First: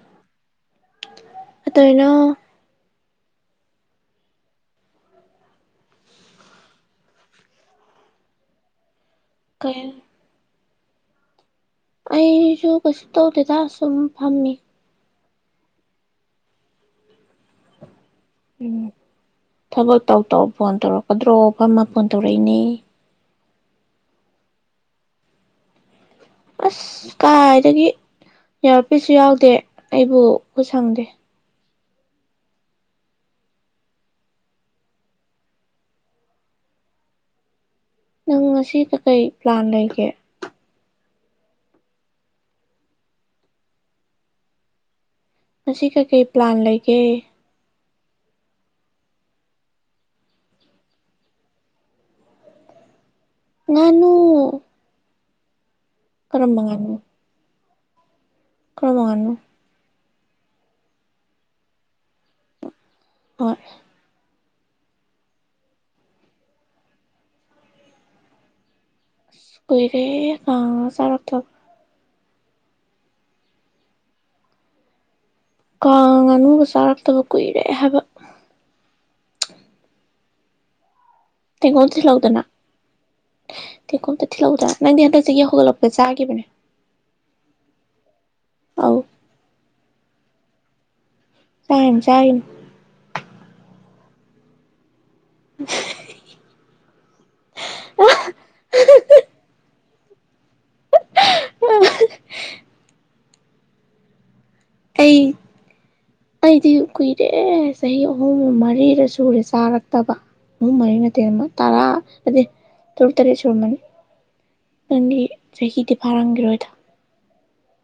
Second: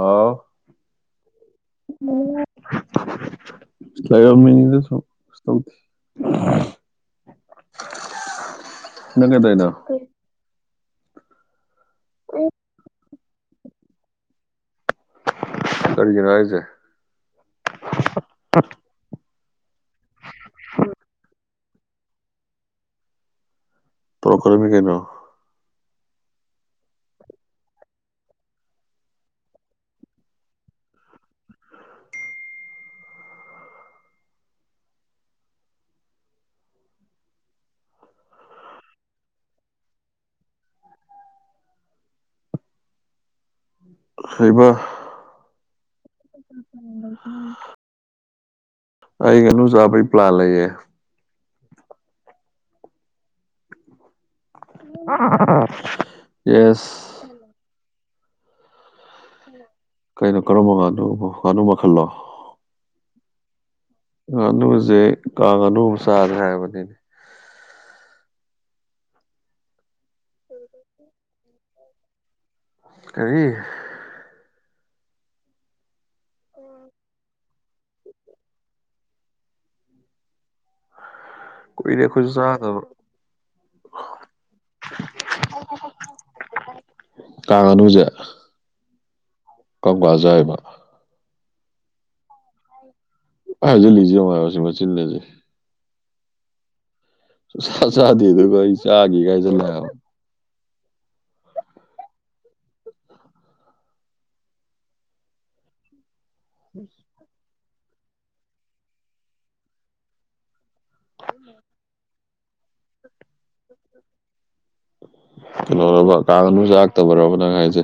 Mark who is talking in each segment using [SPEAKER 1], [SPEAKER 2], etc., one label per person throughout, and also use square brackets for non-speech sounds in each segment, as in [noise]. [SPEAKER 1] ꯑꯥꯑꯣ
[SPEAKER 2] ꯀꯩꯗꯅꯣ
[SPEAKER 1] ꯂꯩꯔꯝꯅꯤꯗ ꯁꯨꯝ
[SPEAKER 2] [inaudible]
[SPEAKER 1] ꯅꯪ ꯀꯩꯗꯦꯔꯤꯅꯣ
[SPEAKER 2] ꯀꯩ ꯑꯩꯁꯨ ꯀꯩꯁꯨ ꯇꯧꯗꯦꯗ ꯁꯨꯝ ꯐꯝꯃꯤ
[SPEAKER 1] ꯀꯔꯤꯒꯤꯅꯣ ꯍꯥꯏꯁꯦ
[SPEAKER 2] ꯎꯝ ꯊꯕꯛ ꯇꯧ ꯇꯧ ꯐꯣꯟ ꯇꯧꯔꯛꯀꯗ꯭ꯔꯣ ꯐ ꯑꯃ ꯐꯣꯟ ꯇꯧꯔꯛꯏꯅꯦ
[SPEAKER 1] ꯄꯣꯈꯃꯤ ꯀꯩꯅꯣ
[SPEAKER 2] ꯑꯁ ꯀꯥꯏꯗꯒꯤ ꯌꯥꯔꯛꯄꯁꯨ ꯌꯥꯎꯗꯦ ꯑꯩꯕꯨ ꯈꯨꯠ ꯁꯪꯗꯦ ꯅꯪ ꯉꯁꯤ ꯀꯔꯤ ꯄ꯭ꯂꯥꯟ ꯂꯩꯒꯦ
[SPEAKER 1] ꯍꯥꯏꯕꯥ
[SPEAKER 2] ꯃꯁꯤ ꯀꯩ ꯀꯩ ꯄ꯭ꯂꯥꯟ ꯂꯩꯒꯦ
[SPEAKER 1] ꯑꯩ ꯀꯅꯨꯖꯥꯕꯩ ꯄ꯭ꯂꯥꯟ ꯂꯩꯌꯦ
[SPEAKER 2] ꯅꯅꯨ
[SPEAKER 1] ꯑ [unintelligible]
[SPEAKER 2] ꯀꯔꯝꯕꯥ ꯉꯥꯅꯨ ꯀ꯭ꯔꯃꯥꯟꯅ
[SPEAKER 1] ꯀꯩꯅꯣ ꯀꯔꯝꯕ ꯉꯥꯅꯣ ꯉꯥꯅꯨ ꯃꯈꯜꯂꯣ
[SPEAKER 2] ꯍꯣꯌ
[SPEAKER 1] ꯉꯅꯨꯁꯦ ꯀꯅꯨ ꯁꯥꯗ꯭ꯔ ꯍꯥꯏꯕꯅꯤꯅꯦ
[SPEAKER 2] ꯁꯀꯣꯏꯔꯦ ꯆꯔ ꯊ
[SPEAKER 1] ꯀꯔꯤ
[SPEAKER 2] ꯀꯥꯡ ꯉꯥꯅꯨꯒ ꯆꯥꯔꯛꯇꯕ ꯀꯨꯏꯔꯦ ꯍꯥꯏꯕ
[SPEAKER 1] ꯀꯣꯏꯅꯦꯈꯣꯁꯨ ꯆꯗꯕ
[SPEAKER 2] ꯀꯣꯝꯇ ꯊꯤꯜꯂꯛꯎꯗ ꯅꯪꯗꯤ ꯍꯟꯗꯛꯁꯤꯒ ꯍꯧꯒꯠꯂꯛꯄ ꯆꯥꯒꯤꯈꯤꯕꯅꯦ
[SPEAKER 1] ꯉꯥꯅꯨꯖꯦ ꯀꯝꯀꯟꯗ ꯆꯥꯔꯤꯕꯥ
[SPEAKER 2] ꯇꯥꯏꯅ ꯆꯅ
[SPEAKER 1] ꯍꯖꯤꯜꯂꯤꯖꯕꯁꯤ ꯃꯆꯤꯟꯜꯖꯤꯦ
[SPEAKER 2] ꯏ [unintelligible]
[SPEAKER 1] ꯆꯨꯁꯥ ꯆꯥꯗꯦ ꯑꯗꯨꯒ ꯑꯩ ꯆꯥꯒꯒꯥꯏꯖ ꯂꯩꯕ
[SPEAKER 2] ꯑꯩ ꯑꯩꯗꯤ ꯀꯨꯏꯔꯦꯍꯦ ꯆꯍꯤ ꯑꯍꯨꯝ ꯃꯔꯤꯗ ꯁꯨꯔꯦ ꯆꯥꯔꯛꯇꯕ ꯑꯍꯨꯝ ꯃꯔꯤ ꯅꯦ ꯇꯔꯥꯗꯤ ꯇꯣꯨꯔ ꯇꯔ ꯆꯃꯅꯤ
[SPEAKER 1] ꯀꯩꯅꯣꯔꯕ
[SPEAKER 2] ꯐꯥꯔꯝꯒꯤꯔꯣꯏꯗ
[SPEAKER 1] ꯀꯥꯡꯅꯁꯨ ꯂꯥꯛꯇꯕꯔꯕ ꯅꯪ ꯍꯥꯏꯁꯦ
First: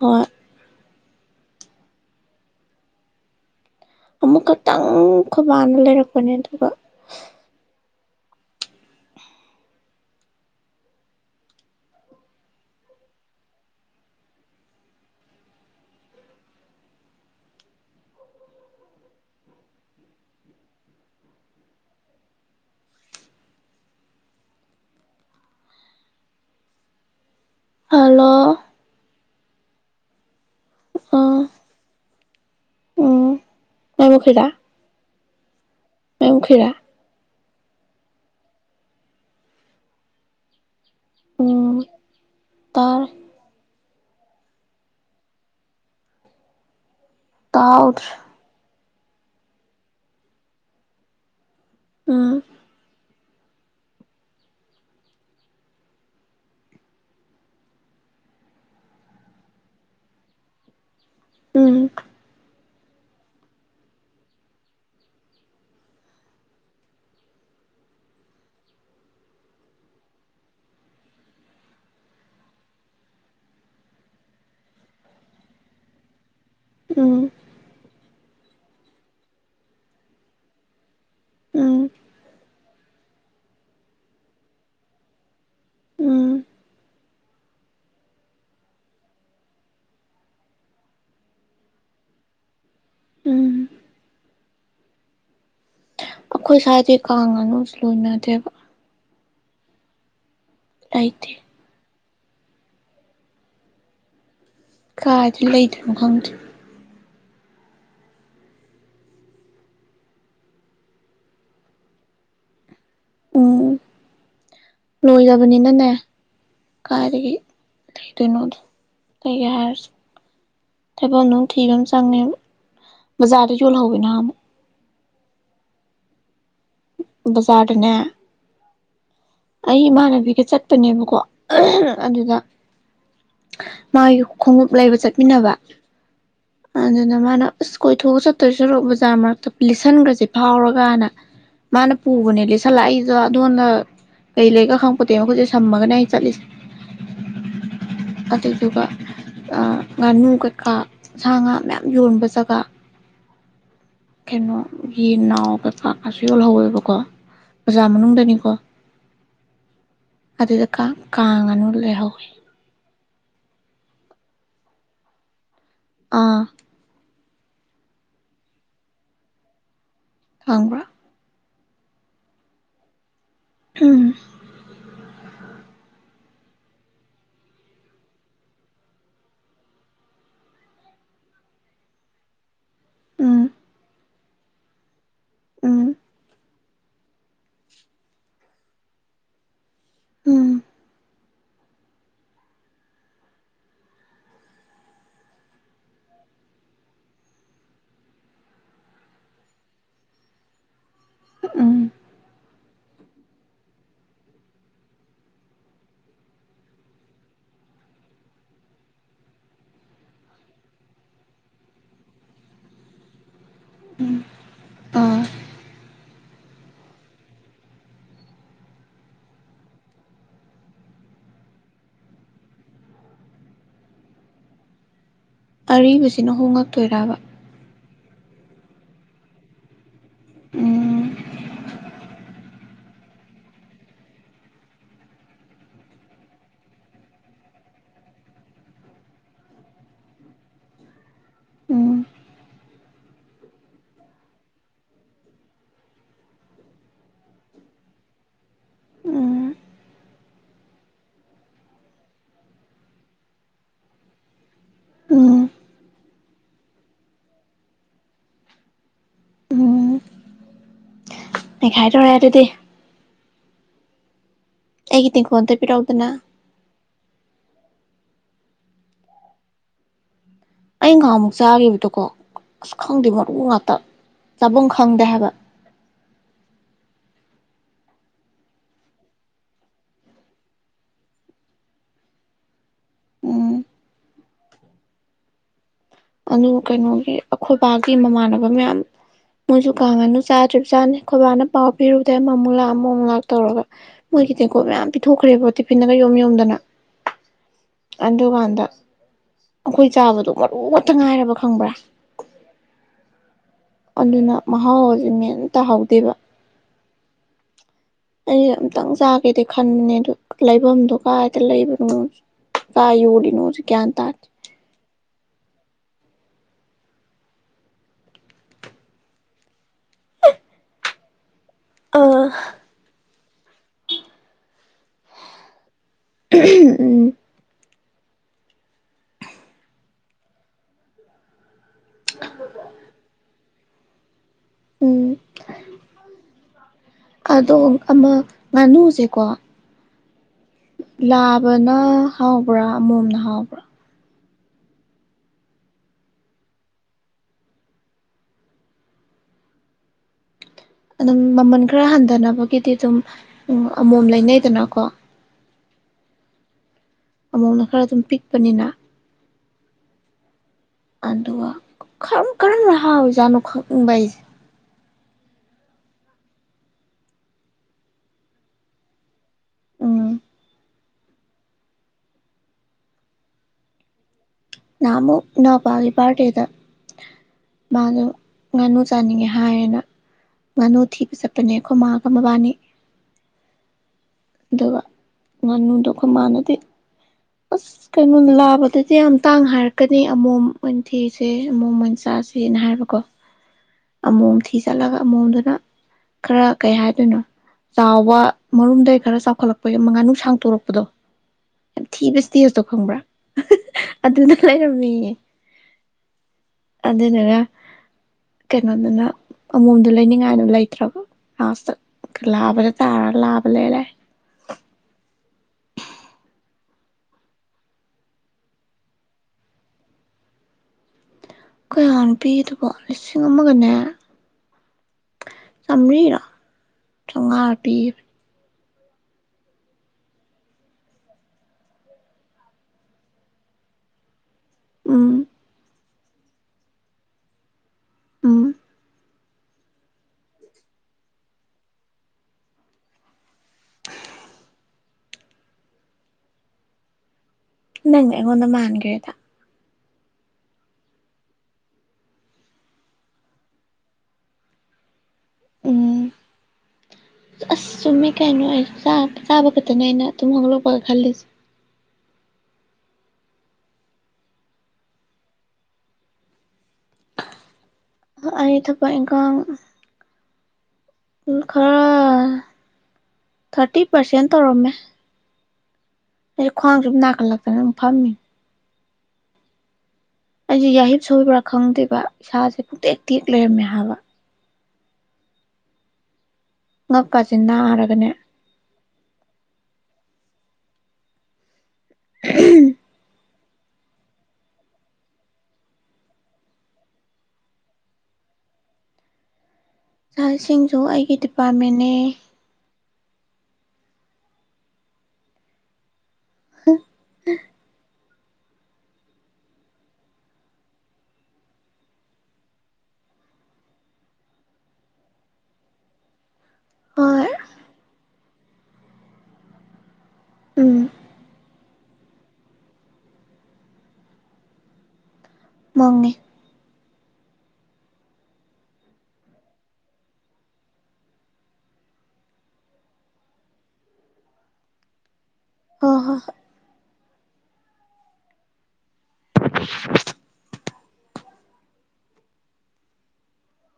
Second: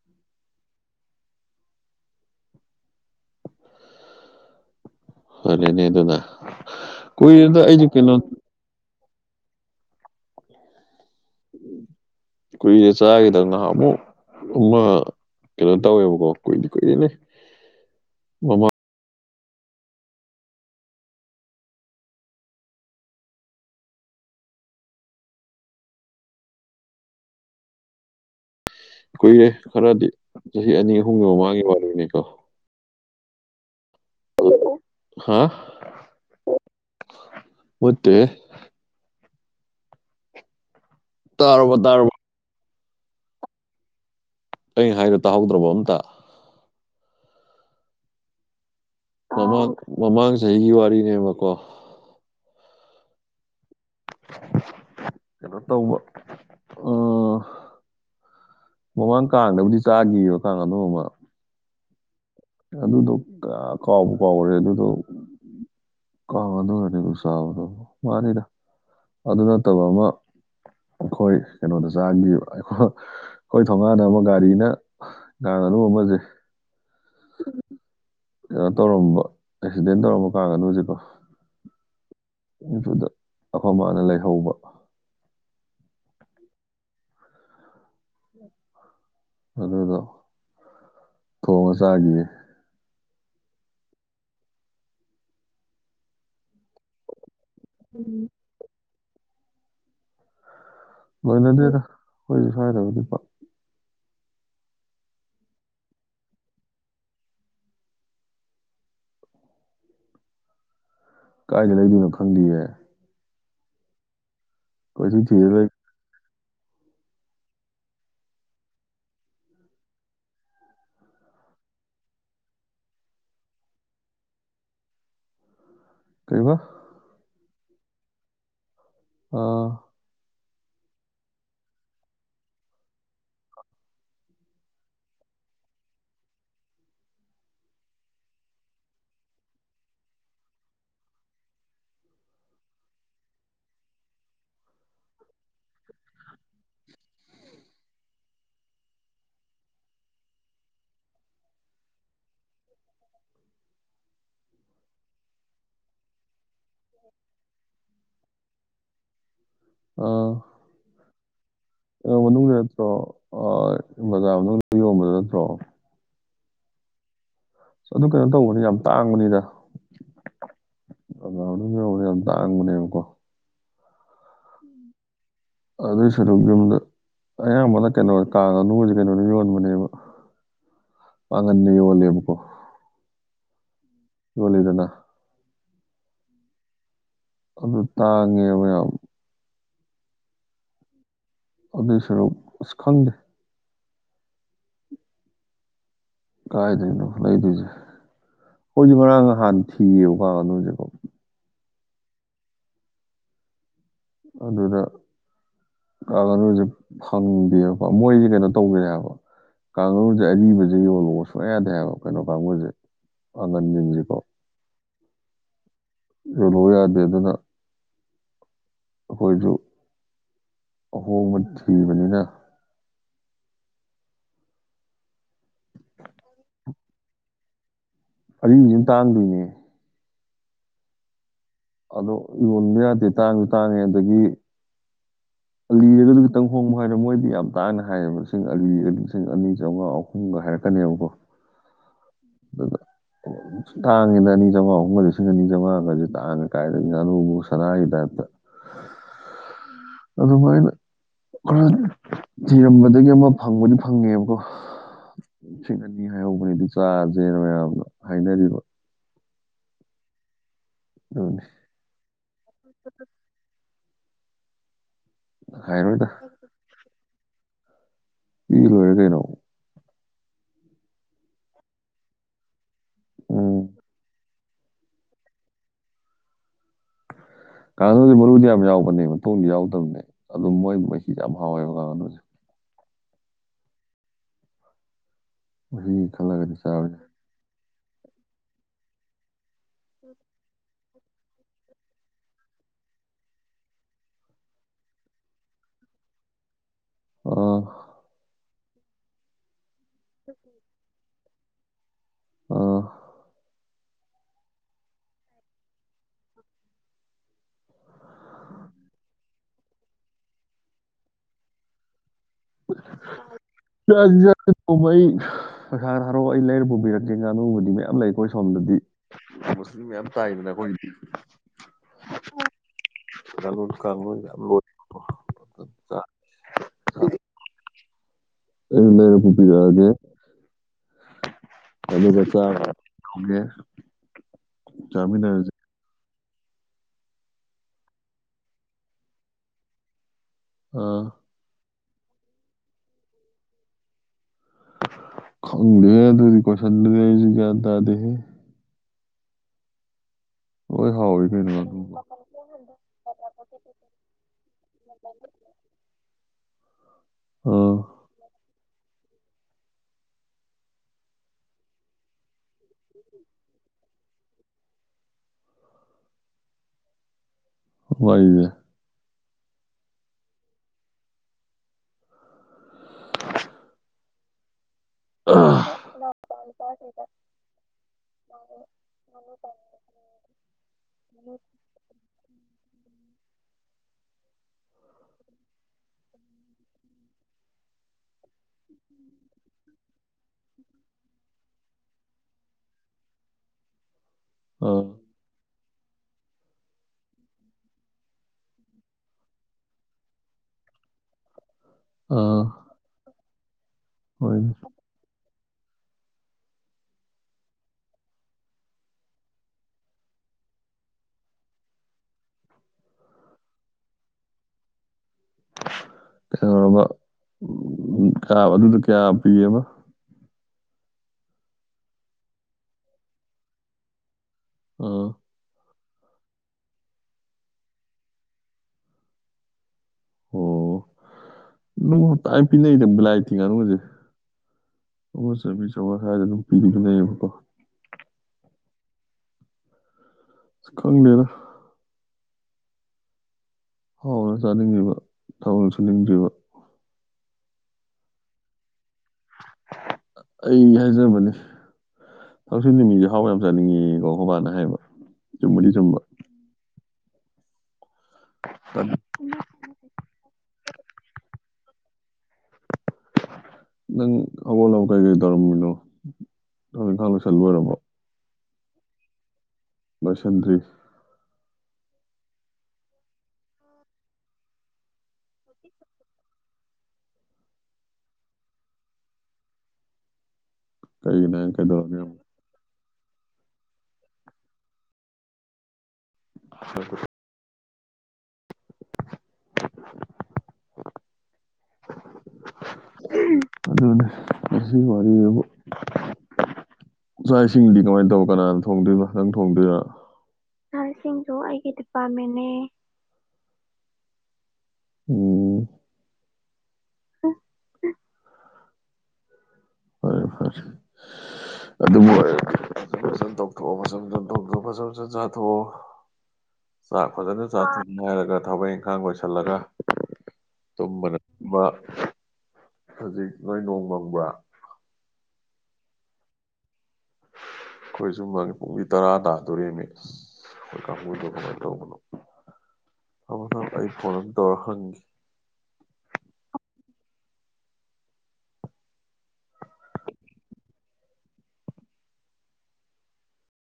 [SPEAKER 2] ꯍꯣꯏ꯫ ꯑꯃꯨꯛ ꯈꯛꯇꯪ ꯈꯨꯕꯥꯅ
[SPEAKER 1] ꯐꯔꯦꯅꯦ ꯑꯗꯨꯅ
[SPEAKER 2] ꯂꯩꯔꯛꯄꯅꯦ ꯑꯗꯨꯒ
[SPEAKER 1] ꯀꯨꯏꯔꯦꯗ ꯑꯩꯗꯤ ꯀꯩꯅꯣ ꯀꯨꯏꯔꯦ ꯆꯥꯈꯤꯗꯧꯅ ꯍꯥꯃꯨ ꯑꯃ ꯀꯩꯅꯣ ꯇꯧꯋꯦꯕꯀꯣ ꯀꯨꯏꯗꯤꯦ ꯀꯨꯏꯗꯦꯅꯦ ꯃꯃꯥ
[SPEAKER 2] ꯍꯂꯣ
[SPEAKER 1] ꯀꯨꯏꯌꯦꯦ ꯈꯔꯗꯤ ꯆꯍꯤ ꯑꯅꯤ ꯑꯍꯨꯝꯒꯤ
[SPEAKER 2] ꯑꯥ
[SPEAKER 1] ꯃꯃꯥꯡꯒꯤ ꯋꯥꯣꯏꯅꯤꯀꯣ
[SPEAKER 2] ꯎꯝ ꯃꯥꯏꯃꯨꯈꯤꯔꯥ
[SPEAKER 1] ꯍꯥꯥ
[SPEAKER 2] ꯃꯥꯏꯃꯨꯈꯤꯔꯥ
[SPEAKER 1] ꯃꯠꯇꯦ ꯇꯔꯕ ꯇꯔꯕ
[SPEAKER 2] ꯇꯔ
[SPEAKER 1] ꯑꯩꯅ ꯍꯥꯏꯔ ꯇꯥꯍꯧꯗ꯭ꯔꯕ ꯑꯝꯇ
[SPEAKER 2] ꯀꯔ
[SPEAKER 1] ꯃꯃꯥꯡ ꯃꯃꯥꯡ ꯆꯍꯤꯒꯤ ꯋꯥꯔꯤꯅꯦꯕꯀꯣ
[SPEAKER 2] ꯑ
[SPEAKER 1] ꯀꯩꯅꯣ ꯇꯧꯕ ꯎꯝ ꯃꯃꯥꯡ ꯀꯥꯡꯗꯕꯨꯗꯤ ꯆꯥꯒꯤꯕ ꯀꯥꯡ ꯑꯃ
[SPEAKER 2] ꯎꯝ
[SPEAKER 1] ꯑꯗꯨꯗꯣ ꯀꯥꯎꯕ ꯀꯥꯎꯔꯦ ꯑꯗꯨꯗꯣ ꯀꯥꯎꯕꯗꯔꯅꯤꯕꯨ ꯁꯥꯕꯗ ꯃꯥꯅꯤꯗ ꯑꯗꯨ ꯅꯠꯇꯕ ꯑꯃ ꯑꯩꯈꯣꯏ ꯀꯩꯅꯣꯗ ꯆꯥꯈꯤꯕ ꯑꯩꯈꯣꯏ ꯊꯧꯅꯥꯥꯟꯅ ꯑꯃ ꯒꯥꯔꯤꯅ ꯁꯅꯃꯁꯦ
[SPEAKER 2] ꯎꯝ
[SPEAKER 1] ꯇꯧꯔꯝꯕ ꯑꯦꯛꯁꯤꯗꯦꯟ ꯇꯧꯔꯝꯕ ꯀ ꯀꯥꯡꯒꯗ ꯍꯧꯖꯤꯛꯀꯣ
[SPEAKER 2] ꯑ
[SPEAKER 1] ꯅꯨꯗꯨꯗ ꯑꯐ ꯃꯥꯅ ꯂꯩꯍꯧꯕ
[SPEAKER 2] ꯑꯣ
[SPEAKER 1] ꯑꯗꯨꯗꯣ ꯊꯣꯡ ꯑ ꯆꯥꯒꯤ
[SPEAKER 2] ꯎꯝ ꯑꯩꯈꯣꯏ ꯁꯥꯗꯗꯤ ꯀꯥꯡ ꯉꯥꯅꯨꯁꯨ ꯂꯣꯏꯅꯗꯦꯕ ꯂꯩꯇꯦ
[SPEAKER 1] ꯂꯣꯏꯅꯗꯤꯦꯗ ꯑꯩꯈꯣꯏꯁꯨ ꯁ꯭ꯋꯥꯏꯗꯕꯗꯤ
[SPEAKER 2] ꯀꯥꯏꯗꯤ ꯂꯩꯗ꯭ꯅꯣ ꯈꯪꯗꯦ
[SPEAKER 1] ꯀꯥꯏꯗ ꯂꯩꯗꯣꯏꯅꯣ ꯈꯪꯗꯌꯦ
[SPEAKER 2] ꯎꯝ
[SPEAKER 1] ꯊꯤꯔ ꯂꯩ
[SPEAKER 2] ꯂꯣꯏꯖꯕꯅꯤꯅꯅꯦ ꯀꯥꯏꯗꯒꯤ ꯂꯩꯗꯣꯏꯅꯣꯗ ꯂꯩꯒꯦ ꯍꯥꯏꯔꯁꯤ ꯊꯥꯏꯕ ꯑꯗꯨ ꯊꯤꯕ ꯑꯃ ꯆꯪꯉꯦ ꯕꯖꯥꯔꯗ ꯌꯣꯜꯍꯧꯋꯤ ꯅꯍ ꯑꯃꯨꯛ
[SPEAKER 1] ꯀꯩꯕ
[SPEAKER 2] ꯕꯖꯥꯔꯅꯦ
[SPEAKER 1] ꯑꯥ
[SPEAKER 2] ꯑꯩ ꯏꯃꯥꯟꯅꯕꯤꯒ ꯆꯠꯄꯅꯦꯕꯀꯣ ꯑꯗꯨꯗ ꯃꯥꯒꯤ ꯈꯣꯡꯎꯞ ꯂꯩꯕ ꯆꯠꯃꯤꯟꯅꯕ ꯑꯗꯨꯅ ꯃꯥꯅ ꯑꯁ ꯀꯣꯏꯊꯣꯛꯑ ꯆꯠꯇꯣꯏ ꯁꯔ ꯕꯖꯥ ꯃꯔꯛꯇ ꯂꯤꯠꯁꯟꯈ꯭ꯔꯁꯦ ꯐꯥꯎꯔꯒꯅ ꯃꯥꯅ ꯄꯨꯕꯅꯦꯅꯦ ꯁꯥꯂꯛꯏꯗ ꯑꯗꯣꯗ ꯀꯩ ꯂꯩꯒ ꯈꯪꯄꯠꯇꯦꯕ ꯃꯈꯈꯣꯏꯁꯦ ꯁꯝꯃꯒꯅꯦ ꯑ ꯆꯠꯂꯤꯁꯦ ꯑꯇꯩꯇꯨ ꯉꯥꯅꯨ ꯀꯠꯈꯥ ꯁꯥ ꯉꯥ ꯃꯌꯥꯝ ꯌꯣꯟꯕ ꯖꯒꯥ ꯀꯩꯅꯣꯒꯤ ꯅꯥꯎ ꯀ ꯀꯥ ꯀꯥꯁꯨ ꯌꯣꯜꯍꯧꯋꯦꯕꯀꯣ ꯕꯖꯥ ꯃꯅꯨꯡꯗꯅꯤ [unintelligible]
[SPEAKER 1] ꯑꯠꯇ꯭ꯔꯣ ꯑ
[SPEAKER 2] ꯑꯅ ꯂꯩꯍꯧꯋꯦ
[SPEAKER 1] ꯕꯥ ꯃꯅꯨꯡꯗ ꯌꯣꯟꯕꯗ ꯅꯠꯇ꯭ꯔꯣ
[SPEAKER 2] ꯑꯥ
[SPEAKER 1] ꯑꯗꯨ ꯀꯩꯅꯣ ꯇꯧꯕꯅꯤ ꯌꯥꯝ ꯇꯥꯡꯕꯅꯤꯗ
[SPEAKER 2] ꯊꯕ꯭ꯔ
[SPEAKER 1] ꯑꯅꯧꯅꯦ ꯌꯥꯝ ꯇꯥꯡꯕꯅꯦꯕꯀꯣ
[SPEAKER 2] ꯎꯝ
[SPEAKER 1] ꯑꯗ ꯁꯔꯒꯗ ꯑꯌꯥꯝꯕꯅ ꯀꯩꯅꯣ ꯀꯥꯗ ꯅꯁ ꯀꯩꯅꯣꯅꯤ ꯌꯣꯟꯕꯅꯦꯕ ꯑꯉꯟꯅ ꯌ ꯋꯥꯂꯕꯀꯣ
[SPEAKER 2] ꯎꯝ
[SPEAKER 1] ꯌꯂꯗꯅ
[SPEAKER 2] ꯎꯝ
[SPEAKER 1] ꯑꯗꯨꯗ ꯇꯥꯥꯡꯉꯦ ꯃꯌꯥꯝ
[SPEAKER 2] ꯎꯝ
[SPEAKER 1] ꯑꯗꯨ ꯁꯔꯣ ꯑꯁ ꯈꯪꯗꯦ ꯀꯥꯏꯗꯣꯏꯅꯣ ꯂꯩꯗꯣꯏꯁꯦ ꯑꯩꯈꯣꯏꯁꯦ ꯃꯔꯥꯡ ꯍꯥꯟ ꯊꯤꯌꯦꯕꯀꯥꯗꯣꯏꯁꯦꯀꯣ
[SPEAKER 2] ꯎꯝ
[SPEAKER 1] ꯑꯗꯨꯗꯗ ꯅꯣꯁꯦ ꯐꯪꯗꯕ ꯃꯣꯏꯁꯦ ꯀꯩꯅꯣ ꯇꯧꯒꯔꯦ ꯍꯥꯏꯕ ꯀꯥꯡꯁꯦ ꯑꯔꯤꯕꯁꯦ ꯌꯣꯜꯂꯣꯑꯣ ꯁꯨꯡꯛ ꯌꯥꯗꯦ ꯍꯥꯏꯕ ꯀꯩꯅꯣ ꯀꯥꯡꯕꯨꯁꯦ ꯑ
[SPEAKER 2] ꯎꯝ
[SPEAKER 1] ꯅꯅꯤꯅꯤꯅꯤꯀꯣ
[SPEAKER 2] ꯑꯥ
[SPEAKER 1] ꯌꯂꯨ ꯌꯥꯗꯦ ꯑꯗꯨꯅ ꯑꯩꯈꯣꯏꯁꯨ ꯑꯍꯣꯡꯕ ꯊꯤꯕꯅꯤꯅ
[SPEAKER 2] ꯑꯔꯤꯕꯁꯤꯅ ꯍꯣꯡꯉꯛꯇꯣꯏꯕ
[SPEAKER 1] ꯑꯔꯤꯁꯤꯅ ꯇꯥꯡꯗꯣꯏꯅꯦ
[SPEAKER 2] ꯎꯝ
[SPEAKER 1] ꯑꯣ ꯌꯣꯟꯕ ꯌꯥꯗꯦ ꯇꯥꯡꯁꯨ ꯇꯥꯡꯉꯦ ꯑꯗꯒꯤ
[SPEAKER 2] [unintelligible] [inaudible]
[SPEAKER 1] ꯑꯂꯤꯔꯒ ꯑꯗꯨ ꯈꯤꯇꯪ ꯍꯣꯡꯕ ꯍꯥꯏꯔꯦ ꯃꯣꯏꯗꯤ ꯌꯥꯝ ꯇꯥꯡꯅ ꯍꯥꯏꯌꯦꯕ ꯂꯤꯁꯤꯡ ꯑꯒ ꯂꯤꯁꯤꯡ ꯑꯅꯤꯥꯝꯉꯥ ꯑꯍꯨꯝꯒ ꯍꯥꯏꯔꯛꯄ ꯀꯅꯦꯕꯕꯨꯣ
[SPEAKER 2] ꯎꯝ
[SPEAKER 1] ꯑꯗꯨ ꯇꯥꯡꯉꯤꯗ ꯑꯅꯤ ꯆꯥꯝꯃꯉꯥ ꯑꯍꯨꯝꯒ ꯂꯤꯁꯤꯡ ꯑꯅꯤ ꯆꯥꯝꯃꯉꯥꯒꯗꯤ ꯇꯥꯡꯉꯤꯅ ꯀꯥꯏꯗ ꯅꯅꯨꯕꯨ ꯆꯅꯥ ꯍꯥꯏꯗꯠꯇ
[SPEAKER 2] ꯎꯝ
[SPEAKER 1] ꯑꯗꯨ ꯃꯣꯏꯅ ꯈꯔ ꯊꯤꯔꯝꯕꯗꯒꯤ ꯑꯃ ꯐꯪꯕꯗꯤ ꯐꯪꯉꯦꯕꯀꯣ
[SPEAKER 2] ꯎꯝ
[SPEAKER 1] ꯂꯤꯁꯤꯡ ꯑꯅꯤ ꯍꯥꯏꯍꯧꯕꯅꯤꯗꯤ ꯆꯥꯖꯦꯅ ꯃꯌꯥꯝꯅ ꯍꯥꯏꯅꯔꯤꯕ ꯑꯗꯨꯅꯤ
[SPEAKER 2] ꯃꯦ ꯈꯥꯏ ꯇꯔꯦꯗꯦꯗꯤ ꯑꯩꯒꯤ ꯇꯦꯡꯈꯣꯣꯟꯗ ꯄꯔꯛꯎꯗꯅ
[SPEAKER 1] ꯍꯥꯏꯔꯣꯏꯗ ꯏ ꯑꯣꯏꯔ ꯀꯩꯅꯣ
[SPEAKER 2] ꯑꯩ ꯉꯥꯏꯍꯥꯛꯃꯨꯛ ꯆꯥꯈꯤꯕꯗꯣꯀꯣ ꯑꯁ ꯈꯪꯗꯦ ꯃꯔꯨ
[SPEAKER 1] ꯎꯝ
[SPEAKER 2] ꯉꯥꯛꯇ ꯆꯕꯨꯡ ꯈꯪꯗꯦ ꯍꯕ
[SPEAKER 1] ꯀꯥꯡꯅꯨꯁꯦ ꯃꯔꯨꯗꯤ ꯌꯥꯝ ꯌꯥꯎꯕꯅꯦ ꯃꯣꯡꯗꯤ ꯌꯥꯎꯗꯕꯅꯦ ꯑꯗꯨꯝ ꯃꯣꯏ ꯃꯩꯤꯗꯤ ꯌꯥꯝ ꯍꯥꯎꯋꯦꯕ ꯀꯥꯡꯅꯨꯁꯦ
[SPEAKER 2] ꯎꯝ
[SPEAKER 1] ꯃꯍꯤ
[SPEAKER 2] ꯑꯗꯨ
[SPEAKER 1] ꯈꯜꯂꯒꯗꯤ ꯆꯥꯕ ꯌꯥꯏ
[SPEAKER 2] ꯀꯩꯅꯣꯒꯤ ꯑꯩꯈꯣꯏꯕꯥꯒꯤ ꯃꯃꯥꯟꯅꯕ ꯃꯌꯥꯝ ꯃꯣꯏꯁꯨ ꯀꯥꯡꯉꯅꯨ ꯆꯥꯗ꯭ꯔꯤꯕꯞ ꯆꯥꯅꯤ ꯈꯣꯏꯕꯥꯅ ꯄꯥꯎ ꯄꯤꯔꯨꯕꯗ ꯃꯃꯨ ꯂꯥꯛ ꯑꯃ ꯃꯃꯨ ꯂꯥꯛ ꯇꯧꯔꯒ ꯑꯩꯒꯤ ꯇꯀꯣꯠ ꯃꯌꯥꯝ ꯄꯤꯊꯣꯛꯈ꯭ꯔꯦꯕ ꯇꯤꯐꯤꯟꯗꯒ ꯌꯣꯝ ꯌꯣꯝꯗꯅ
[SPEAKER 1] ꯑꯥ
[SPEAKER 2] ꯑꯗꯨꯀꯥꯟꯗ ꯑꯩꯈꯣꯏ ꯆꯥꯕꯗꯣ ꯃꯔꯨ ꯑꯃꯇ ꯉꯥꯏꯔꯕ ꯈꯪꯕ꯭ꯔꯥ
[SPEAKER 1] ꯑ
[SPEAKER 2] ꯑꯗꯨꯅ ꯃꯍꯥꯎꯁ ꯃꯦꯟ ꯇꯥꯍꯧꯗꯦꯕ ꯑꯩ ꯑꯝꯇꯪ ꯆꯥꯒꯦꯗꯤ ꯈꯟꯕꯅꯦ ꯑꯗꯨ ꯂꯩꯐꯝꯗꯨꯣ ꯀꯥꯏꯗ ꯂꯩꯕꯅꯣ ꯀꯥꯏ ꯌꯣꯜꯂꯤꯅꯣꯁꯨ ꯒ꯭ꯌꯥꯟ
[SPEAKER 1] ꯆ
[SPEAKER 2] ꯇꯥꯗꯦ
[SPEAKER 1] ꯆ ꯄꯩꯁꯥꯗ ꯍꯥꯏꯔꯛꯑꯣ ꯑꯩ ꯂꯩꯔ ꯄꯨꯕꯤꯔꯛꯀꯦ ꯉꯥꯅꯨꯕꯨꯗꯤ ꯃꯌꯥꯝ ꯂꯩ ꯑꯩꯈꯣꯏ ꯁꯣꯝꯗꯗꯤ ꯃꯨꯁꯂꯤꯝ ꯃꯌꯥꯝ ꯇꯥꯏꯗꯅ ꯑꯩꯈꯣꯏ
[SPEAKER 2] ꯑꯥ
[SPEAKER 1] ꯀꯂ ꯀꯂꯨꯔ ꯑꯩ ꯃ ꯐꯨꯄꯤꯤꯖꯒꯦ ꯑꯗꯨ ꯀꯁꯒ
[SPEAKER 2] ꯎꯝ
[SPEAKER 1] ꯆꯃꯤꯟ ꯍꯥꯏꯖꯤ
[SPEAKER 2] ꯑꯗꯣ ꯑꯃ ꯉꯥꯅꯨꯁꯦꯀꯣ
[SPEAKER 1] ꯑꯥ
[SPEAKER 2] ꯂꯥꯕꯅ ꯑ ꯍꯥꯎ ꯄꯨ꯭ꯔ ꯃꯑꯣꯝꯅ ꯍꯥꯎꯕ꯭ꯔ
[SPEAKER 1] ꯈꯪ ꯑꯗꯨ ꯀꯁꯟꯁꯨ ꯀꯗꯗ ꯂꯣꯏ
[SPEAKER 2] ꯑꯗꯨꯝ
[SPEAKER 1] ꯍꯥꯎꯋꯤ ꯀꯩꯅꯣ
[SPEAKER 2] ꯃꯃꯜ ꯈꯔ
[SPEAKER 1] ꯑꯗꯨꯕꯨ
[SPEAKER 2] ꯍꯟꯊꯅꯕꯒꯤꯗꯤ ꯑꯗꯨꯝ ꯑꯃꯣꯝ ꯂꯩꯅꯩꯗꯅꯀꯣ ꯑꯃꯧꯅ
[SPEAKER 1] ꯑꯥ
[SPEAKER 2] ꯈꯔ ꯑꯗꯨꯝ ꯄꯤꯛꯄꯅꯤꯅ ꯑꯗ ꯀꯔꯝ ꯀꯔꯝ ꯔꯍꯥꯎ ꯑꯣꯏꯖꯥꯅꯣ ꯈꯪꯪꯕꯁꯦ
[SPEAKER 1] ꯍ ꯋꯥꯏꯗ
[SPEAKER 2] ꯎꯝ
[SPEAKER 1] [inaudible]
[SPEAKER 2] ꯅꯃ
[SPEAKER 1] ꯑꯥ
[SPEAKER 2] ꯄꯒꯤꯄꯥꯥꯔꯇꯦꯗ ꯃꯥꯗꯣ ꯉꯥꯅꯨ ꯆꯥꯅꯤꯡꯉꯦ ꯍꯥꯏꯌꯦꯅ ꯉꯥꯅꯨ ꯊꯤꯕ ꯆꯠꯄꯅꯦ ꯑꯩꯈꯣꯏ ꯃꯥꯒ ꯃꯕꯥꯅꯤ ꯑꯗꯨꯒ ꯉꯥꯅꯨꯗꯣ ꯑꯩꯈꯣꯏ ꯃꯥꯟꯅꯗꯦ ꯑꯁ ꯀꯩꯅꯣꯅ ꯂꯥꯕꯗꯗꯤ ꯌꯥꯝ ꯇꯥꯡ ꯍꯥꯏꯔꯛꯀꯅꯤ ꯑꯃꯣꯝ ꯃꯟꯊꯤꯁꯦ ꯑꯃꯣꯝ ꯃꯟꯆꯥꯥꯁꯦ ꯁꯅ ꯍꯥꯏꯕꯀꯣ ꯑꯃꯣꯝ ꯊꯤ ꯆꯠꯂꯒ ꯑꯃꯣꯝꯗꯨꯅ ꯈꯔ ꯀꯩ ꯍꯥꯏꯗꯣꯏꯅꯣ ꯆꯥꯎꯕ ꯃꯔꯨꯝꯗꯒꯤꯩ ꯈꯔ ꯆꯥꯎꯈꯠꯂꯛꯄꯒꯤ ꯃꯉꯥ ꯅꯨꯡ ꯁꯥꯡ ꯇꯣꯔꯛꯄꯗꯣ ꯊꯤꯕꯁ
[SPEAKER 1] ꯑꯥ
[SPEAKER 2] ꯊꯤꯤꯁꯁꯣ ꯈꯪꯕ꯭ꯔꯥ ꯑꯗꯨꯗ
[SPEAKER 1] ꯍꯣꯏꯅꯦ
[SPEAKER 2] ꯂꯩꯔꯝꯃꯤꯌꯦ ꯑꯗꯨꯗꯨꯒ ꯀꯩꯅꯣꯗꯨꯅ ꯑꯃꯣꯝꯗꯣ ꯂꯩꯅꯤꯡꯉꯥꯏꯅ ꯂꯩꯇ꯭ꯔꯕ ꯂꯥꯕ ꯂꯩ ꯇꯥꯔꯅ ꯂꯥꯕ ꯂꯩ ꯂꯩꯦ
[SPEAKER 1] ꯧꯔꯕ ꯎ ꯀ ꯑꯗꯨꯗ ꯀꯌꯥ ꯄꯤꯌꯦꯕ
[SPEAKER 2] ꯀꯌꯥꯟ ꯄꯤꯗꯕ ꯂꯤꯁꯤꯡ ꯑꯃꯒꯅꯦ
[SPEAKER 1] ꯑꯥ
[SPEAKER 2] ꯆꯥꯝꯃꯔꯤꯔꯣ ꯆꯥꯝꯃꯉꯥ ꯄꯤꯕꯅꯦ
[SPEAKER 1] ꯑꯣ ꯅꯅꯨꯡ ꯇꯥꯏ ꯄꯤꯅꯩꯗ ꯕꯤꯂꯥꯏ ꯇꯤꯡꯉꯥꯅꯨꯉꯁꯦ
[SPEAKER 2] ꯎꯝ
[SPEAKER 1] ꯑꯁꯦ ꯃꯤꯁꯨꯁꯋꯥꯏꯗ ꯑꯗꯨꯝ ꯄꯤꯕꯤꯗꯨꯅꯌꯦꯕꯀꯣ
[SPEAKER 2] ꯎ
[SPEAKER 1] ꯈꯪꯅꯦꯔ ꯍꯥꯎꯅ ꯆꯥꯅꯤꯡꯉꯤꯕ ꯊꯅ ꯁꯨꯅꯤꯡꯗ꯭ꯔꯤꯕ
[SPEAKER 2] ꯅꯪꯉꯣꯟ ꯃꯥꯥꯟꯒꯗ
[SPEAKER 1] ꯑꯩ ꯍꯥꯏꯖꯕꯅꯤ ꯍꯪꯆ ꯅꯨꯃꯤꯠꯁꯦ ꯍꯥꯎꯕ ꯌꯥꯝ ꯆꯠꯅꯤꯡꯉꯤꯀꯣ ꯕꯥꯅ ꯍꯥꯏꯕ ꯆꯨꯝꯕꯗꯤ ꯆꯨꯝꯕ
[SPEAKER 2] ꯎꯝ ꯑꯁ ꯆꯨꯝꯃꯦ ꯀꯩꯅꯣ ꯑꯩ ꯆꯥꯕ ꯈꯛꯇꯅꯦ ꯑꯩꯅ ꯑꯗꯨꯨꯝ ꯍ ꯄꯈꯦꯁ
[SPEAKER 1] ꯅꯪ ꯑꯒꯣꯕ ꯀꯩ ꯀꯩ ꯇꯧꯔꯝꯃꯤꯅꯣ ꯑꯗꯨ ꯊꯂ ꯆꯜꯂ ꯑꯣꯏꯔꯝꯕꯣ
[SPEAKER 2] ꯑꯩ ꯊꯕꯛ ꯏꯪꯈꯥꯡ
[SPEAKER 1] ꯂꯣꯏꯁꯟꯗ꯭ꯔꯤ
[SPEAKER 2] ꯈꯔ ꯊꯥꯔꯇꯤ ꯄꯥꯔꯁꯦꯟ ꯇꯧꯔꯝꯃꯦ ꯑꯩ ꯈ꯭ꯋꯥꯡꯁꯨ ꯁꯨꯝ ꯅꯥꯀꯠꯂꯛꯇꯅ ꯑꯗꯨꯝ ꯐꯝꯃꯤ ꯑꯩꯁꯦ ꯌꯥꯍꯤꯞ
[SPEAKER 1] ꯀꯩꯒꯤꯅꯣ
[SPEAKER 2] ꯁꯣꯏꯕ꯭ꯔꯥ
[SPEAKER 1] ꯍꯥꯏ ꯀꯩꯗꯧꯔꯒꯦ
[SPEAKER 2] ꯈꯪꯗꯦꯕ
[SPEAKER 1] ꯑꯃꯨꯛ
[SPEAKER 2] ꯏꯁꯥꯁꯦ ꯄꯇꯦꯛ ꯇꯦꯛ ꯂꯩꯔꯝꯃꯦ ꯍꯥꯏꯕ ꯉꯛꯀꯥꯆꯤꯟ ꯅꯥꯔꯒꯅꯦ ꯍ
[SPEAKER 1] ꯑ ꯏꯆꯥ ꯏꯁꯤꯡꯗꯤ ꯀꯃꯥꯏꯅ ꯇꯧ ꯀꯅꯥꯅ ꯊꯣꯡꯗꯣꯏꯅꯣꯇꯪ ꯊꯣꯡꯗꯣꯏꯔ
[SPEAKER 2] ꯁꯥꯁꯤꯡꯁꯨ ꯑꯩꯒꯤ ꯗꯤꯄꯥꯔꯠꯃꯦꯟꯅꯦ
[SPEAKER 1] ꯎꯝ
[SPEAKER 2] [inaudible]
[SPEAKER 1] ꯐꯔꯦ ꯐꯔꯦ ꯑꯗꯨꯕꯨ ꯐ ꯐꯖꯟ ꯇꯣꯛꯊꯣꯛꯑꯣ ꯐꯖꯖꯟꯊꯣꯛꯇꯣ ꯐꯖ ꯐꯖꯟ ꯆꯥꯊꯣꯛꯑꯣ ꯆꯥꯛ
[SPEAKER 2] ꯍꯣꯏ
[SPEAKER 1] ꯐꯖꯅ ꯆꯥꯛ ꯊꯣꯡ ꯉ ꯍꯥꯏꯔꯒ ꯊꯕꯛ ꯏꯪꯈꯥꯡ ꯂꯣꯏꯁꯤꯜꯂꯒ
[SPEAKER 2] ꯎꯝ
[SPEAKER 1] ꯇꯃꯅꯦꯃ ꯍꯧꯖꯤꯛ ꯅꯣꯏ ꯅꯣꯡ ꯃꯪꯕ꯭ꯔꯥ
[SPEAKER 2] ꯃꯥꯡꯉꯅꯤ
[SPEAKER 1] ꯑꯩꯈꯣꯏ ꯁꯨꯝꯕꯒꯤ ꯄꯨꯡꯁꯤ ꯇꯔꯥ ꯇꯥꯗꯣꯣꯔꯦꯃꯤ ꯀꯕꯨꯗ ꯇ ꯑꯃꯅ ꯑꯩ ꯐꯣꯠ ꯗꯔꯍꯒꯤ
[SPEAKER 2] ꯍ ꯍꯣ ꯍ ꯑ